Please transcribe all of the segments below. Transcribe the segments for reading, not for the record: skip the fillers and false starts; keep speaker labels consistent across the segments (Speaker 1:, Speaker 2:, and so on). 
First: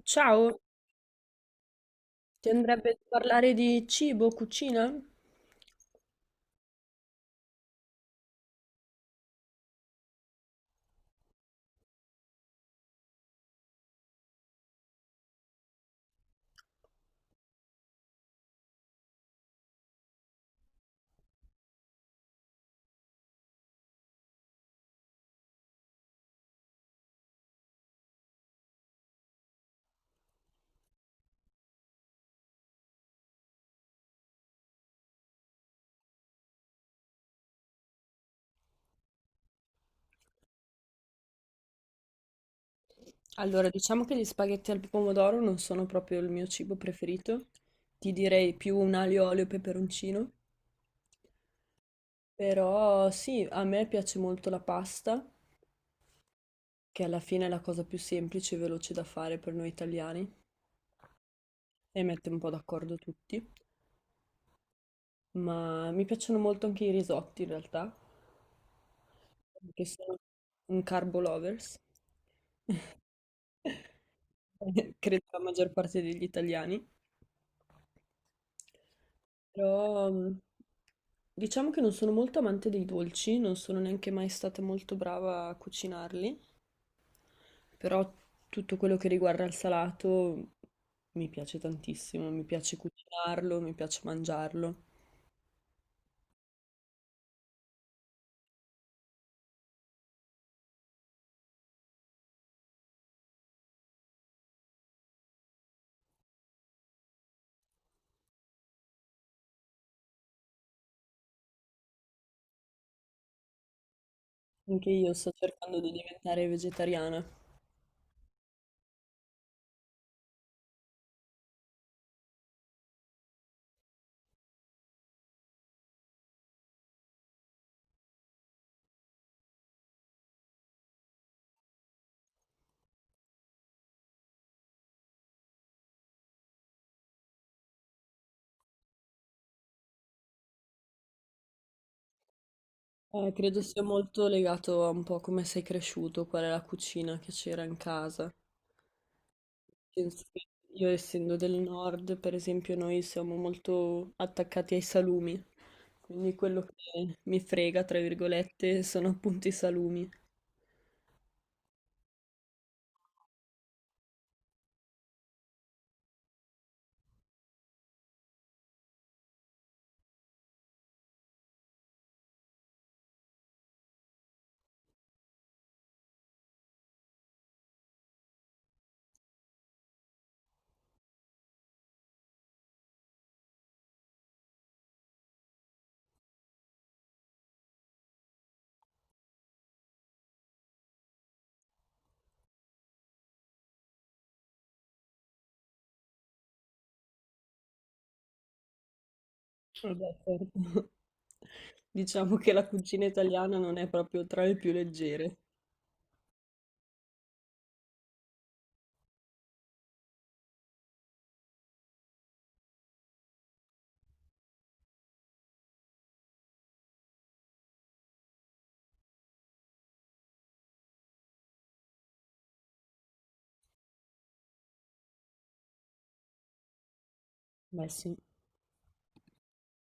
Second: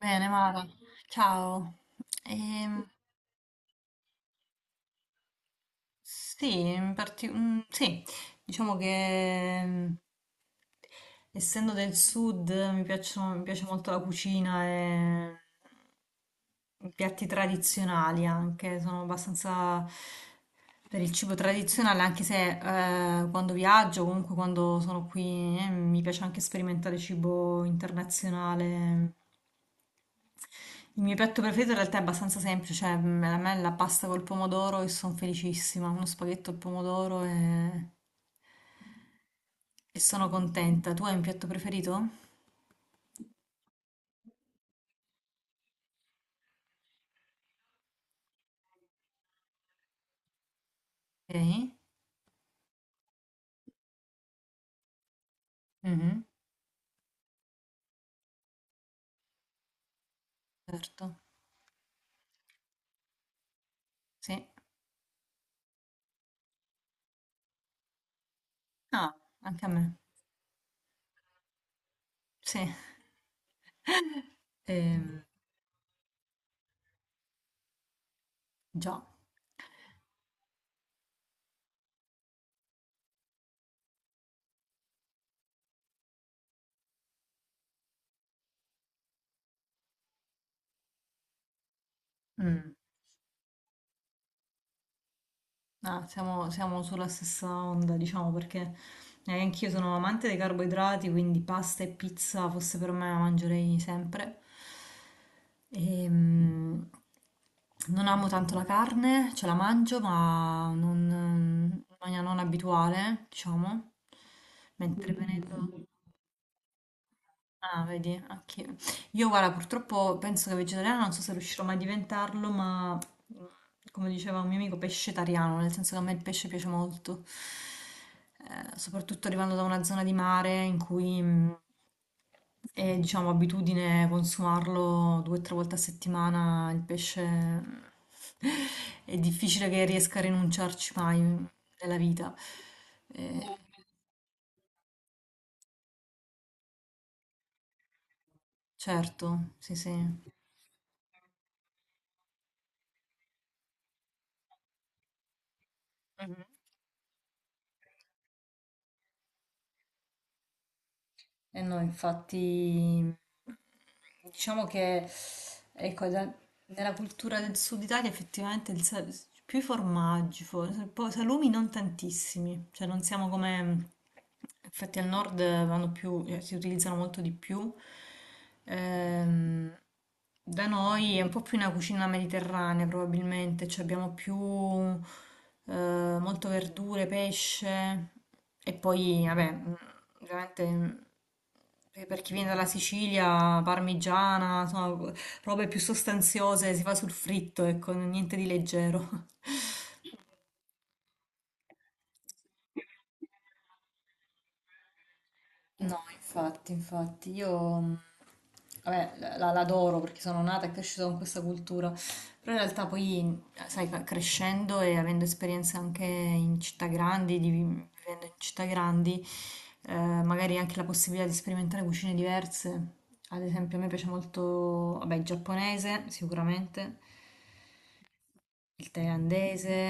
Speaker 1: Bene,
Speaker 2: Ciao,
Speaker 1: Mara, ciao.
Speaker 2: ti
Speaker 1: Ehm,
Speaker 2: andrebbe di parlare di cibo, cucina?
Speaker 1: sì, sì, diciamo che essendo del sud mi piace molto la cucina e i piatti tradizionali anche, sono abbastanza per il cibo tradizionale, anche se quando viaggio, comunque quando sono qui, mi piace anche sperimentare cibo internazionale. Il mio piatto preferito in realtà è abbastanza semplice, cioè a me è la pasta col pomodoro e sono felicissima, uno spaghetto al pomodoro e sono contenta. Tu hai un piatto preferito?
Speaker 2: Allora, diciamo che gli spaghetti al pomodoro non sono proprio il mio cibo preferito. Ti direi più un aglio, olio e peperoncino.
Speaker 1: Ok,
Speaker 2: Però sì, a me piace molto la pasta,
Speaker 1: mhm.
Speaker 2: che alla fine è la cosa più semplice e veloce da fare per noi italiani
Speaker 1: Certo,
Speaker 2: e mette un po' d'accordo tutti.
Speaker 1: sì.
Speaker 2: Ma mi piacciono molto anche i risotti in realtà,
Speaker 1: Ah, anche a
Speaker 2: perché
Speaker 1: me,
Speaker 2: sono un carbo lovers.
Speaker 1: sì. Ehm,
Speaker 2: Credo la maggior parte degli italiani.
Speaker 1: Già.
Speaker 2: Però Diciamo che non sono molto amante dei dolci, non sono neanche mai stata molto brava a cucinarli, però tutto quello che riguarda il salato mi piace tantissimo, mi
Speaker 1: Mm.
Speaker 2: piace cucinarlo, mi piace mangiarlo.
Speaker 1: Ah, siamo sulla stessa onda, diciamo, perché anch'io sono amante dei carboidrati, quindi pasta e pizza fosse per me la mangerei sempre. Ehm, Non amo tanto la carne, ce la mangio, ma non, in maniera non abituale, diciamo.
Speaker 2: Anche
Speaker 1: Mentre
Speaker 2: io sto cercando
Speaker 1: venendo...
Speaker 2: di diventare vegetariana.
Speaker 1: Ah, vedi, anche io, guarda, purtroppo penso che vegetariana non so se riuscirò mai a diventarlo, ma come diceva un mio amico, pescetariano, nel senso che a me il pesce piace molto. Soprattutto arrivando da una zona di mare in cui è, diciamo, abitudine consumarlo due o tre volte a settimana, il pesce è difficile che riesca a rinunciarci mai nella vita. Eh,
Speaker 2: Credo sia molto legato a un po' come sei cresciuto, qual è la cucina che c'era in casa.
Speaker 1: certo, sì, sì.
Speaker 2: Penso che io, essendo del nord, per esempio, noi siamo molto attaccati ai salumi, quindi quello che mi frega, tra virgolette, sono appunto i salumi.
Speaker 1: Eh no, infatti, diciamo che ecco, nella cultura del sud Italia effettivamente più i formaggi, poi salumi non tantissimi, cioè non siamo come, infatti al nord vanno più, si utilizzano molto di più. Ehm, Da noi è un po' più una cucina mediterranea, probabilmente, cioè abbiamo più molto verdure, pesce e poi, vabbè, veramente per chi viene dalla Sicilia, parmigiana, insomma, robe più sostanziose, si fa sul fritto, ecco, niente di leggero.
Speaker 2: Vabbè, certo. Diciamo che la cucina italiana non è proprio tra le più leggere.
Speaker 1: No, infatti, infatti, io vabbè, l'adoro perché sono nata e cresciuta con questa cultura, però in realtà poi, sai, crescendo e avendo esperienze anche in città grandi, vivendo in città grandi, eh, magari anche la possibilità di sperimentare cucine diverse. Ad esempio, a me piace molto, vabbè, il giapponese, sicuramente,
Speaker 2: Beh, sì.
Speaker 1: il thailandese.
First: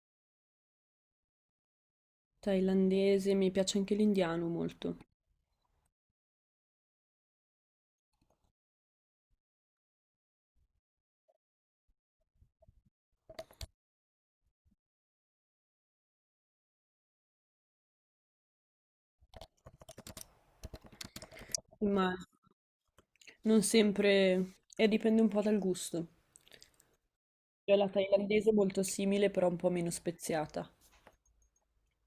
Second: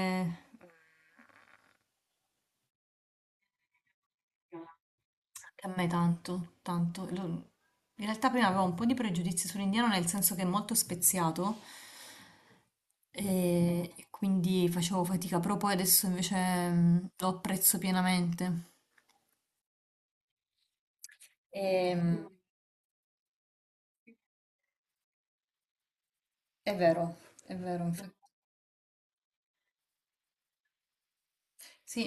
Speaker 2: Thailandese, mi piace anche l'indiano molto,
Speaker 1: Che a me tanto, tanto. In realtà prima avevo un po' di pregiudizi sull'indiano nel senso che è molto speziato e quindi facevo fatica, però poi adesso invece lo apprezzo pienamente. E,
Speaker 2: ma non sempre, e dipende un po' dal gusto.
Speaker 1: è vero, è
Speaker 2: Cioè
Speaker 1: vero,
Speaker 2: la
Speaker 1: infatti.
Speaker 2: thailandese è molto simile, però un po' meno speziata.
Speaker 1: Sì,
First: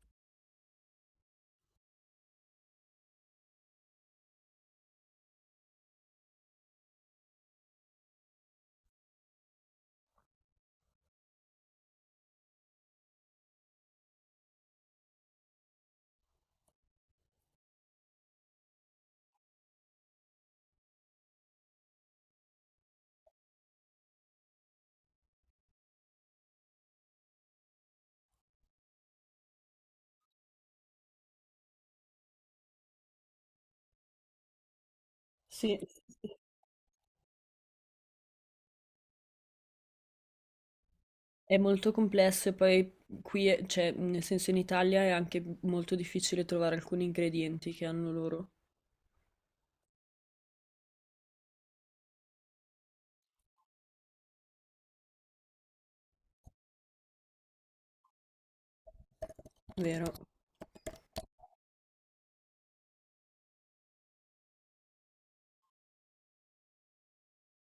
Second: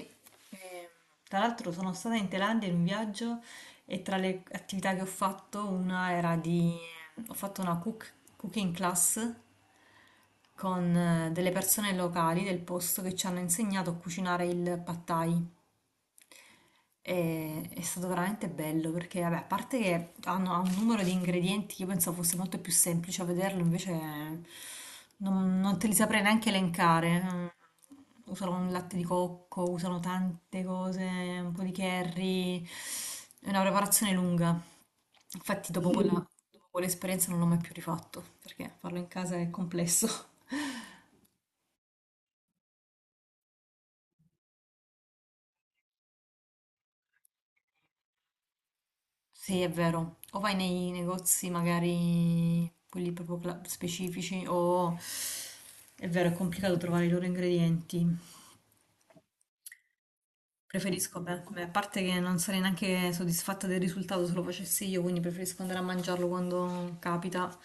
Speaker 1: ehm, tra l'altro sono stata in Thailandia in un viaggio e tra le attività che ho fatto una era di... ho fatto una cooking class con delle persone locali del posto che ci hanno insegnato a cucinare il pad thai. È stato veramente bello perché, vabbè, a parte che ha un numero di ingredienti che io pensavo fosse molto più semplice a vederlo, invece non te li saprei neanche elencare. Usano il latte di cocco, usano tante cose, un po' di curry, è una preparazione lunga. Infatti,
Speaker 2: Sì, sì, sì.
Speaker 1: dopo quell'esperienza non l'ho mai più rifatto perché farlo in casa è complesso.
Speaker 2: È molto complesso e poi qui, è- cioè, nel senso in Italia è anche molto difficile trovare alcuni ingredienti che hanno loro,
Speaker 1: Sì, è vero. O vai nei negozi magari quelli proprio specifici o è vero, è complicato trovare i loro ingredienti.
Speaker 2: vero?
Speaker 1: Preferisco, beh, a parte che non sarei neanche soddisfatta del risultato se lo facessi io, quindi preferisco andare a mangiarlo quando capita.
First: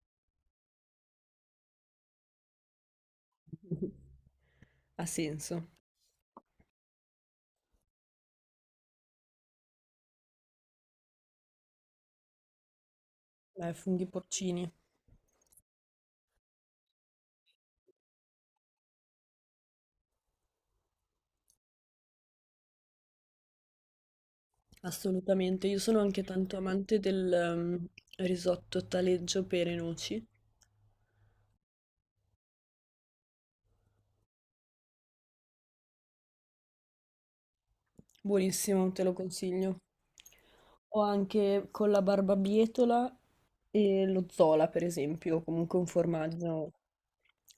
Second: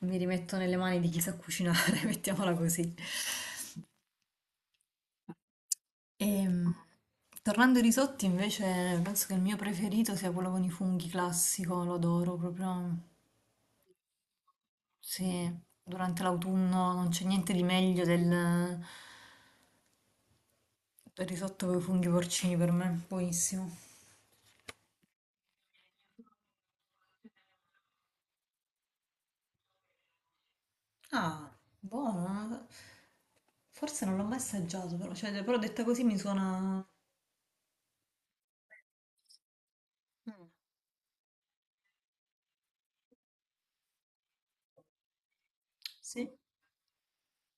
Speaker 1: Mi rimetto nelle mani di chi sa cucinare, mettiamola così.
Speaker 2: Ha senso.
Speaker 1: Ehm, Tornando ai risotti, invece, penso che il mio preferito sia quello con i funghi classico, lo adoro proprio.
Speaker 2: Beh, funghi porcini,
Speaker 1: Sì, durante l'autunno non c'è niente di meglio del risotto con i funghi porcini per me, buonissimo.
Speaker 2: assolutamente. Io sono anche tanto amante del risotto taleggio pere e noci.
Speaker 1: Ah, buono. Forse non l'ho mai assaggiato, però, cioè, però detta così mi suona...
Speaker 2: Buonissimo, te lo consiglio. Ho anche con la barbabietola e lo zola, per esempio, o comunque un
Speaker 1: Sì?
Speaker 2: formaggio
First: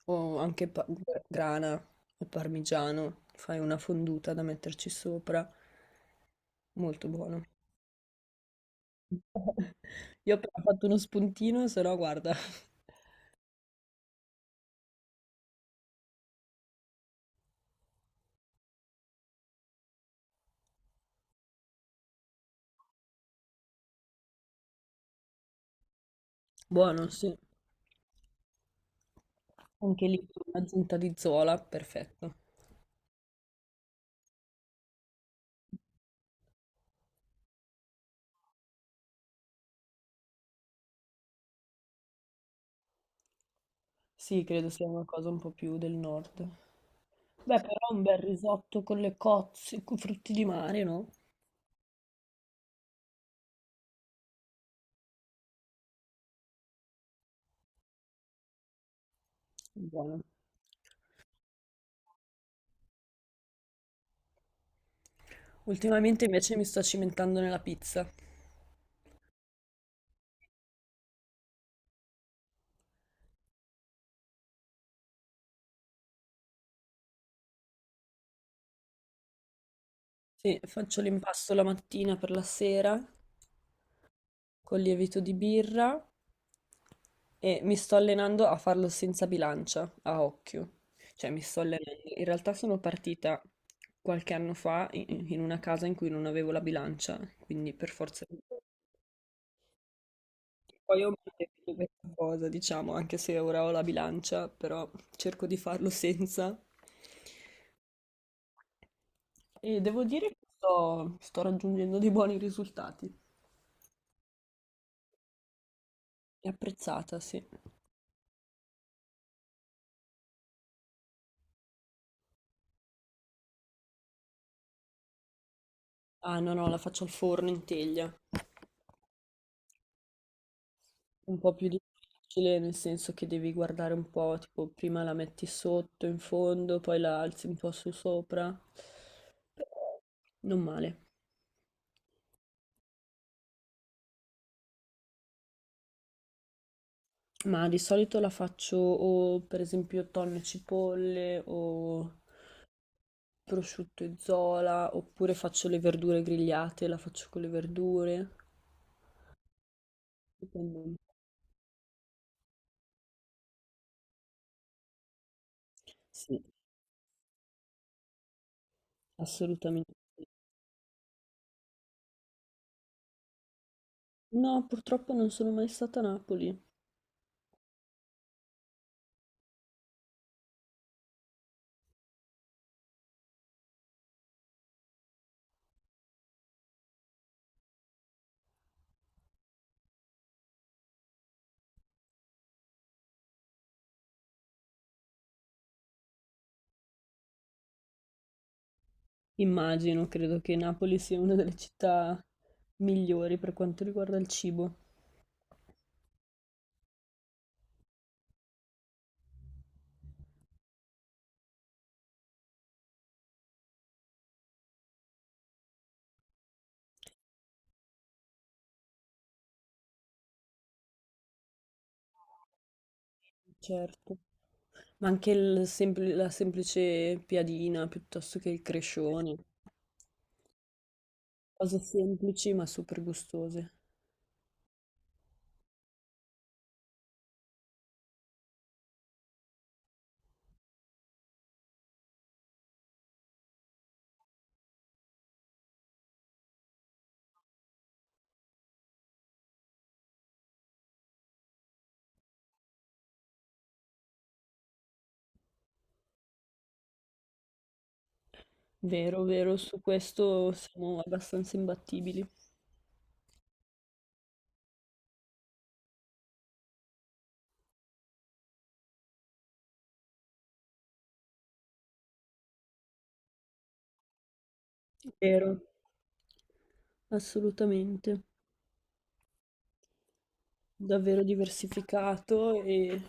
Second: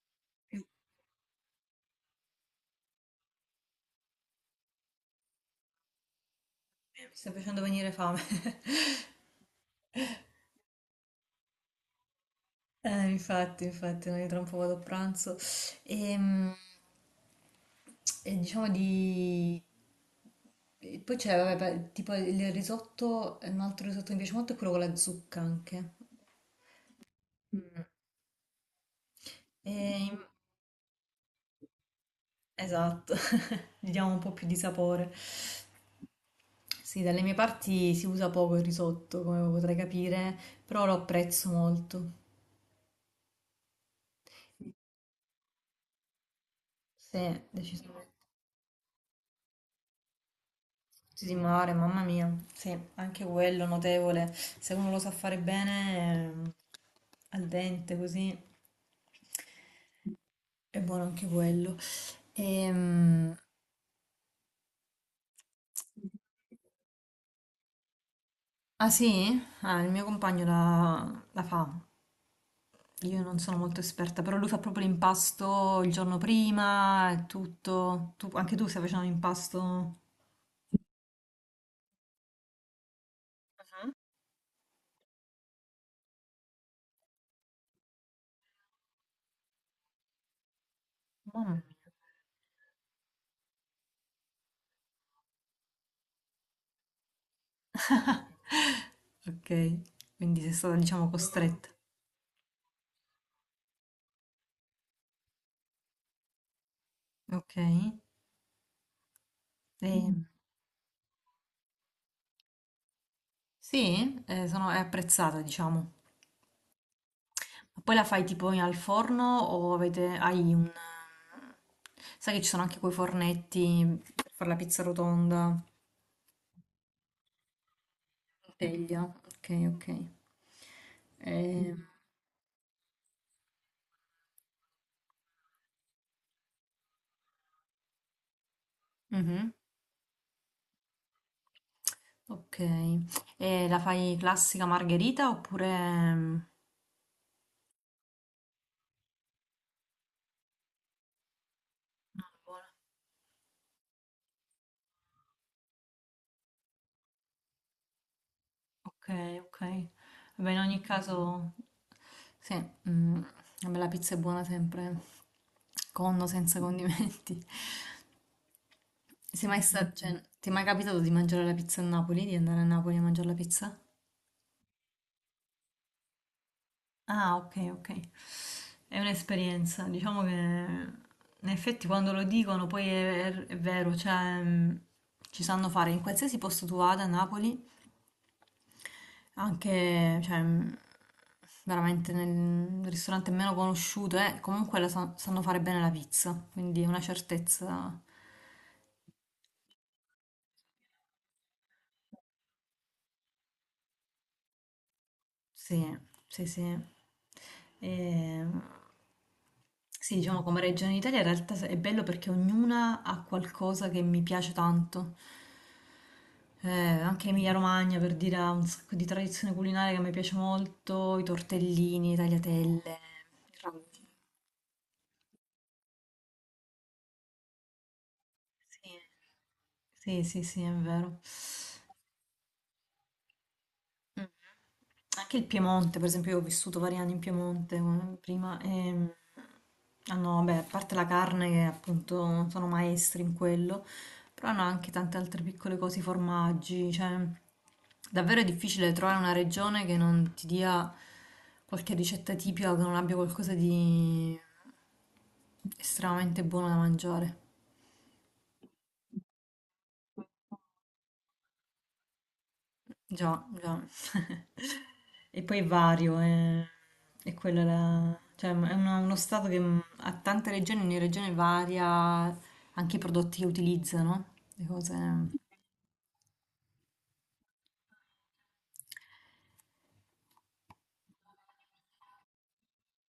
Speaker 2: o
Speaker 1: Mi
Speaker 2: anche pa- grana o parmigiano, fai una fonduta da metterci sopra, molto
Speaker 1: sta
Speaker 2: buono.
Speaker 1: facendo venire fame.
Speaker 2: Io ho appena fatto uno spuntino, se no guarda,
Speaker 1: Infatti, infatti, noi tra un po' vado a pranzo. Ehm, E, diciamo di... e poi c'è, vabbè, beh, tipo il risotto, un altro risotto che mi piace molto è quello con la zucca anche.
Speaker 2: buono, sì. Anche
Speaker 1: E-
Speaker 2: lì con un'aggiunta di zola, perfetto.
Speaker 1: Esatto, gli diamo un po' più di sapore. Sì, dalle mie parti si usa poco il risotto, come potrai capire, però lo apprezzo molto.
Speaker 2: Sì, credo sia una cosa un po' più del nord.
Speaker 1: Sì,
Speaker 2: Beh, però un
Speaker 1: decisamente.
Speaker 2: bel risotto con le cozze, con frutti di mare, no?
Speaker 1: Frutti di mare, mamma mia. Sì, anche quello notevole. Se uno lo sa fare bene, al dente così,
Speaker 2: Buono.
Speaker 1: è buono anche quello. Ehm,
Speaker 2: Ultimamente invece mi sto cimentando nella pizza.
Speaker 1: Ah sì? Ah, il mio compagno la fa. Io non sono molto esperta, però lui fa proprio l'impasto il giorno prima e tutto. Anche tu stai facendo l'impasto?
Speaker 2: Sì, faccio l'impasto la mattina per la sera con lievito di birra e mi sto allenando a farlo senza bilancia, a occhio. Cioè mi
Speaker 1: Mamma
Speaker 2: sto
Speaker 1: mia.
Speaker 2: allenando. In realtà sono partita qualche anno fa in una casa in cui non avevo la bilancia, quindi per forza... di- cose.
Speaker 1: Ok, quindi sei stata,
Speaker 2: Poi
Speaker 1: diciamo,
Speaker 2: ho
Speaker 1: costretta.
Speaker 2: mantenuto questa cosa, diciamo, anche se ora ho la bilancia, però cerco di farlo senza.
Speaker 1: Ok, mm.
Speaker 2: E devo
Speaker 1: ehm,
Speaker 2: dire che sto raggiungendo dei buoni risultati.
Speaker 1: sì, è apprezzata, diciamo.
Speaker 2: È apprezzata, sì.
Speaker 1: Ma poi la fai tipo al forno o avete, hai un... Sai che ci sono anche quei fornetti per fare la pizza rotonda,
Speaker 2: Ah, no, no, la faccio al forno in teglia.
Speaker 1: in teglia. Ok, ok.
Speaker 2: Un po' più
Speaker 1: Eh,
Speaker 2: difficile, nel senso che devi guardare un po', tipo, prima la metti sotto, in fondo, poi la alzi un po' su sopra.
Speaker 1: Mm. Mhm,
Speaker 2: Però non male.
Speaker 1: ok. E la fai classica margherita oppure... mm,
Speaker 2: Ma di solito la faccio o per esempio tonno e cipolle o
Speaker 1: no, buona.
Speaker 2: prosciutto e zola, oppure faccio le verdure grigliate, la faccio con le verdure.
Speaker 1: Okay, okay. Vabbè, in ogni
Speaker 2: Dipende.
Speaker 1: caso, sì, mm, vabbè, la pizza è buona sempre, con o
Speaker 2: Sì,
Speaker 1: senza condimenti. Sei mai sta-
Speaker 2: assolutamente.
Speaker 1: Cioè,
Speaker 2: Sì.
Speaker 1: ti è mai capitato di mangiare la pizza a Napoli, di andare a Napoli a mangiare la pizza?
Speaker 2: No, purtroppo non sono mai stata a Napoli.
Speaker 1: Ah, ok, ok. È un'esperienza, diciamo che in effetti quando lo dicono poi è vero, cioè ci sanno fare in qualsiasi posto tu vada a Napoli. Anche, cioè, veramente nel ristorante meno conosciuto, comunque la sanno fare bene la pizza, quindi è una certezza.
Speaker 2: Immagino, credo che Napoli sia una delle città migliori per quanto riguarda il cibo,
Speaker 1: Sì, sì, sì. E, sì, diciamo come regione d'Italia in realtà è bello perché ognuna ha qualcosa che mi piace tanto. Eh, Anche Emilia-Romagna per dire ha un sacco di tradizione culinaria che mi piace molto, i tortellini, i tagliatelle, il ragù.
Speaker 2: certo. Ma anche il sempl- la semplice piadina piuttosto che il
Speaker 1: Sì.
Speaker 2: crescione,
Speaker 1: Sì, sì, sì, è vero.
Speaker 2: cose semplici ma super gustose.
Speaker 1: Mh. Anche il Piemonte, per esempio, io ho vissuto vari anni in Piemonte prima e hanno, vabbè, a parte la carne che appunto sono maestri in quello, però hanno anche tante altre piccole cose, i formaggi, cioè davvero è difficile trovare una regione che non ti dia qualche ricetta tipica, che non abbia qualcosa di estremamente buono da mangiare.
Speaker 2: Vero, vero, su questo siamo abbastanza imbattibili.
Speaker 1: Già, già. E poi è vario, è quella, cioè, uno stato che ha tante regioni, ogni regione varia anche i prodotti che utilizzano, le cose...
Speaker 2: Vero, assolutamente. Davvero diversificato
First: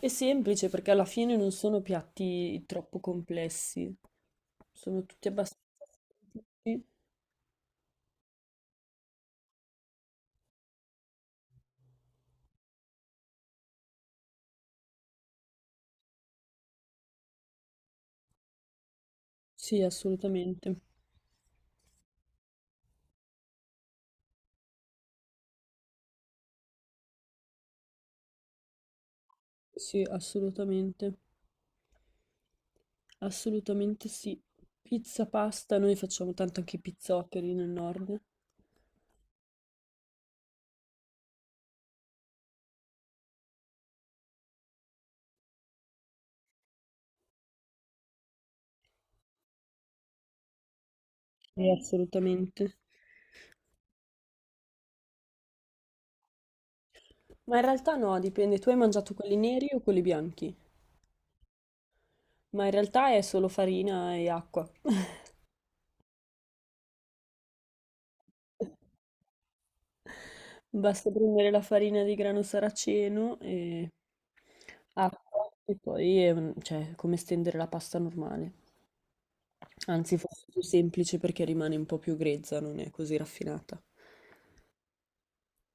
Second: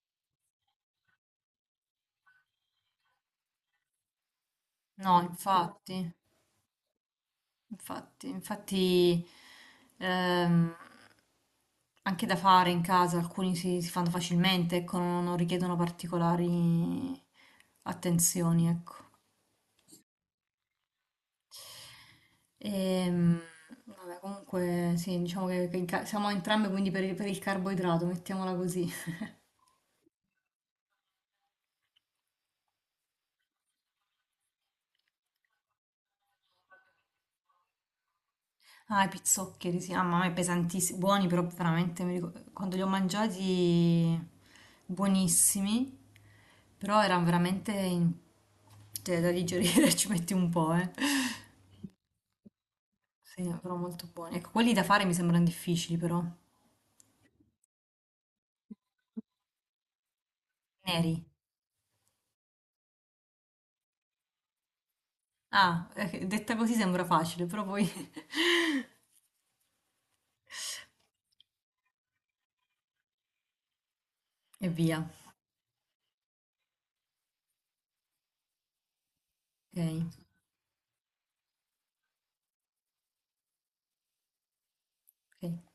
Speaker 2: e semplice perché alla fine non sono piatti troppo complessi, sono
Speaker 1: No,
Speaker 2: tutti abbastanza
Speaker 1: infatti,
Speaker 2: semplici.
Speaker 1: infatti, infatti ehm, anche da fare in casa, alcuni si fanno facilmente, ecco, non richiedono particolari attenzioni, ecco.
Speaker 2: Sì, assolutamente.
Speaker 1: Ehm, Vabbè, comunque sì, diciamo che siamo entrambe quindi per il carboidrato, mettiamola così.
Speaker 2: Sì, assolutamente. Assolutamente sì. Pizza, pasta, noi facciamo tanto anche i pizzoccheri nel nord.
Speaker 1: Ah, i pizzoccheri, sì, ah, mamma mia, pesantissimi, buoni però veramente, quando li ho mangiati buonissimi, però erano veramente cioè, da digerire, ci metti un po', eh.
Speaker 2: Sì, assolutamente.
Speaker 1: Sì, però molto buoni. Ecco, quelli da fare mi sembrano difficili però,
Speaker 2: Ma in realtà no, dipende, tu hai mangiato quelli neri o quelli bianchi?
Speaker 1: neri.
Speaker 2: Ma in realtà è solo farina e acqua.
Speaker 1: Ah, detta così sembra facile, però poi...
Speaker 2: Basta prendere la farina di grano saraceno e
Speaker 1: E via.
Speaker 2: acqua e poi è un- cioè, come stendere la pasta normale.
Speaker 1: Ok,
Speaker 2: Anzi, forse è più semplice perché rimane un po' più grezza, non è così raffinata.
Speaker 1: ok.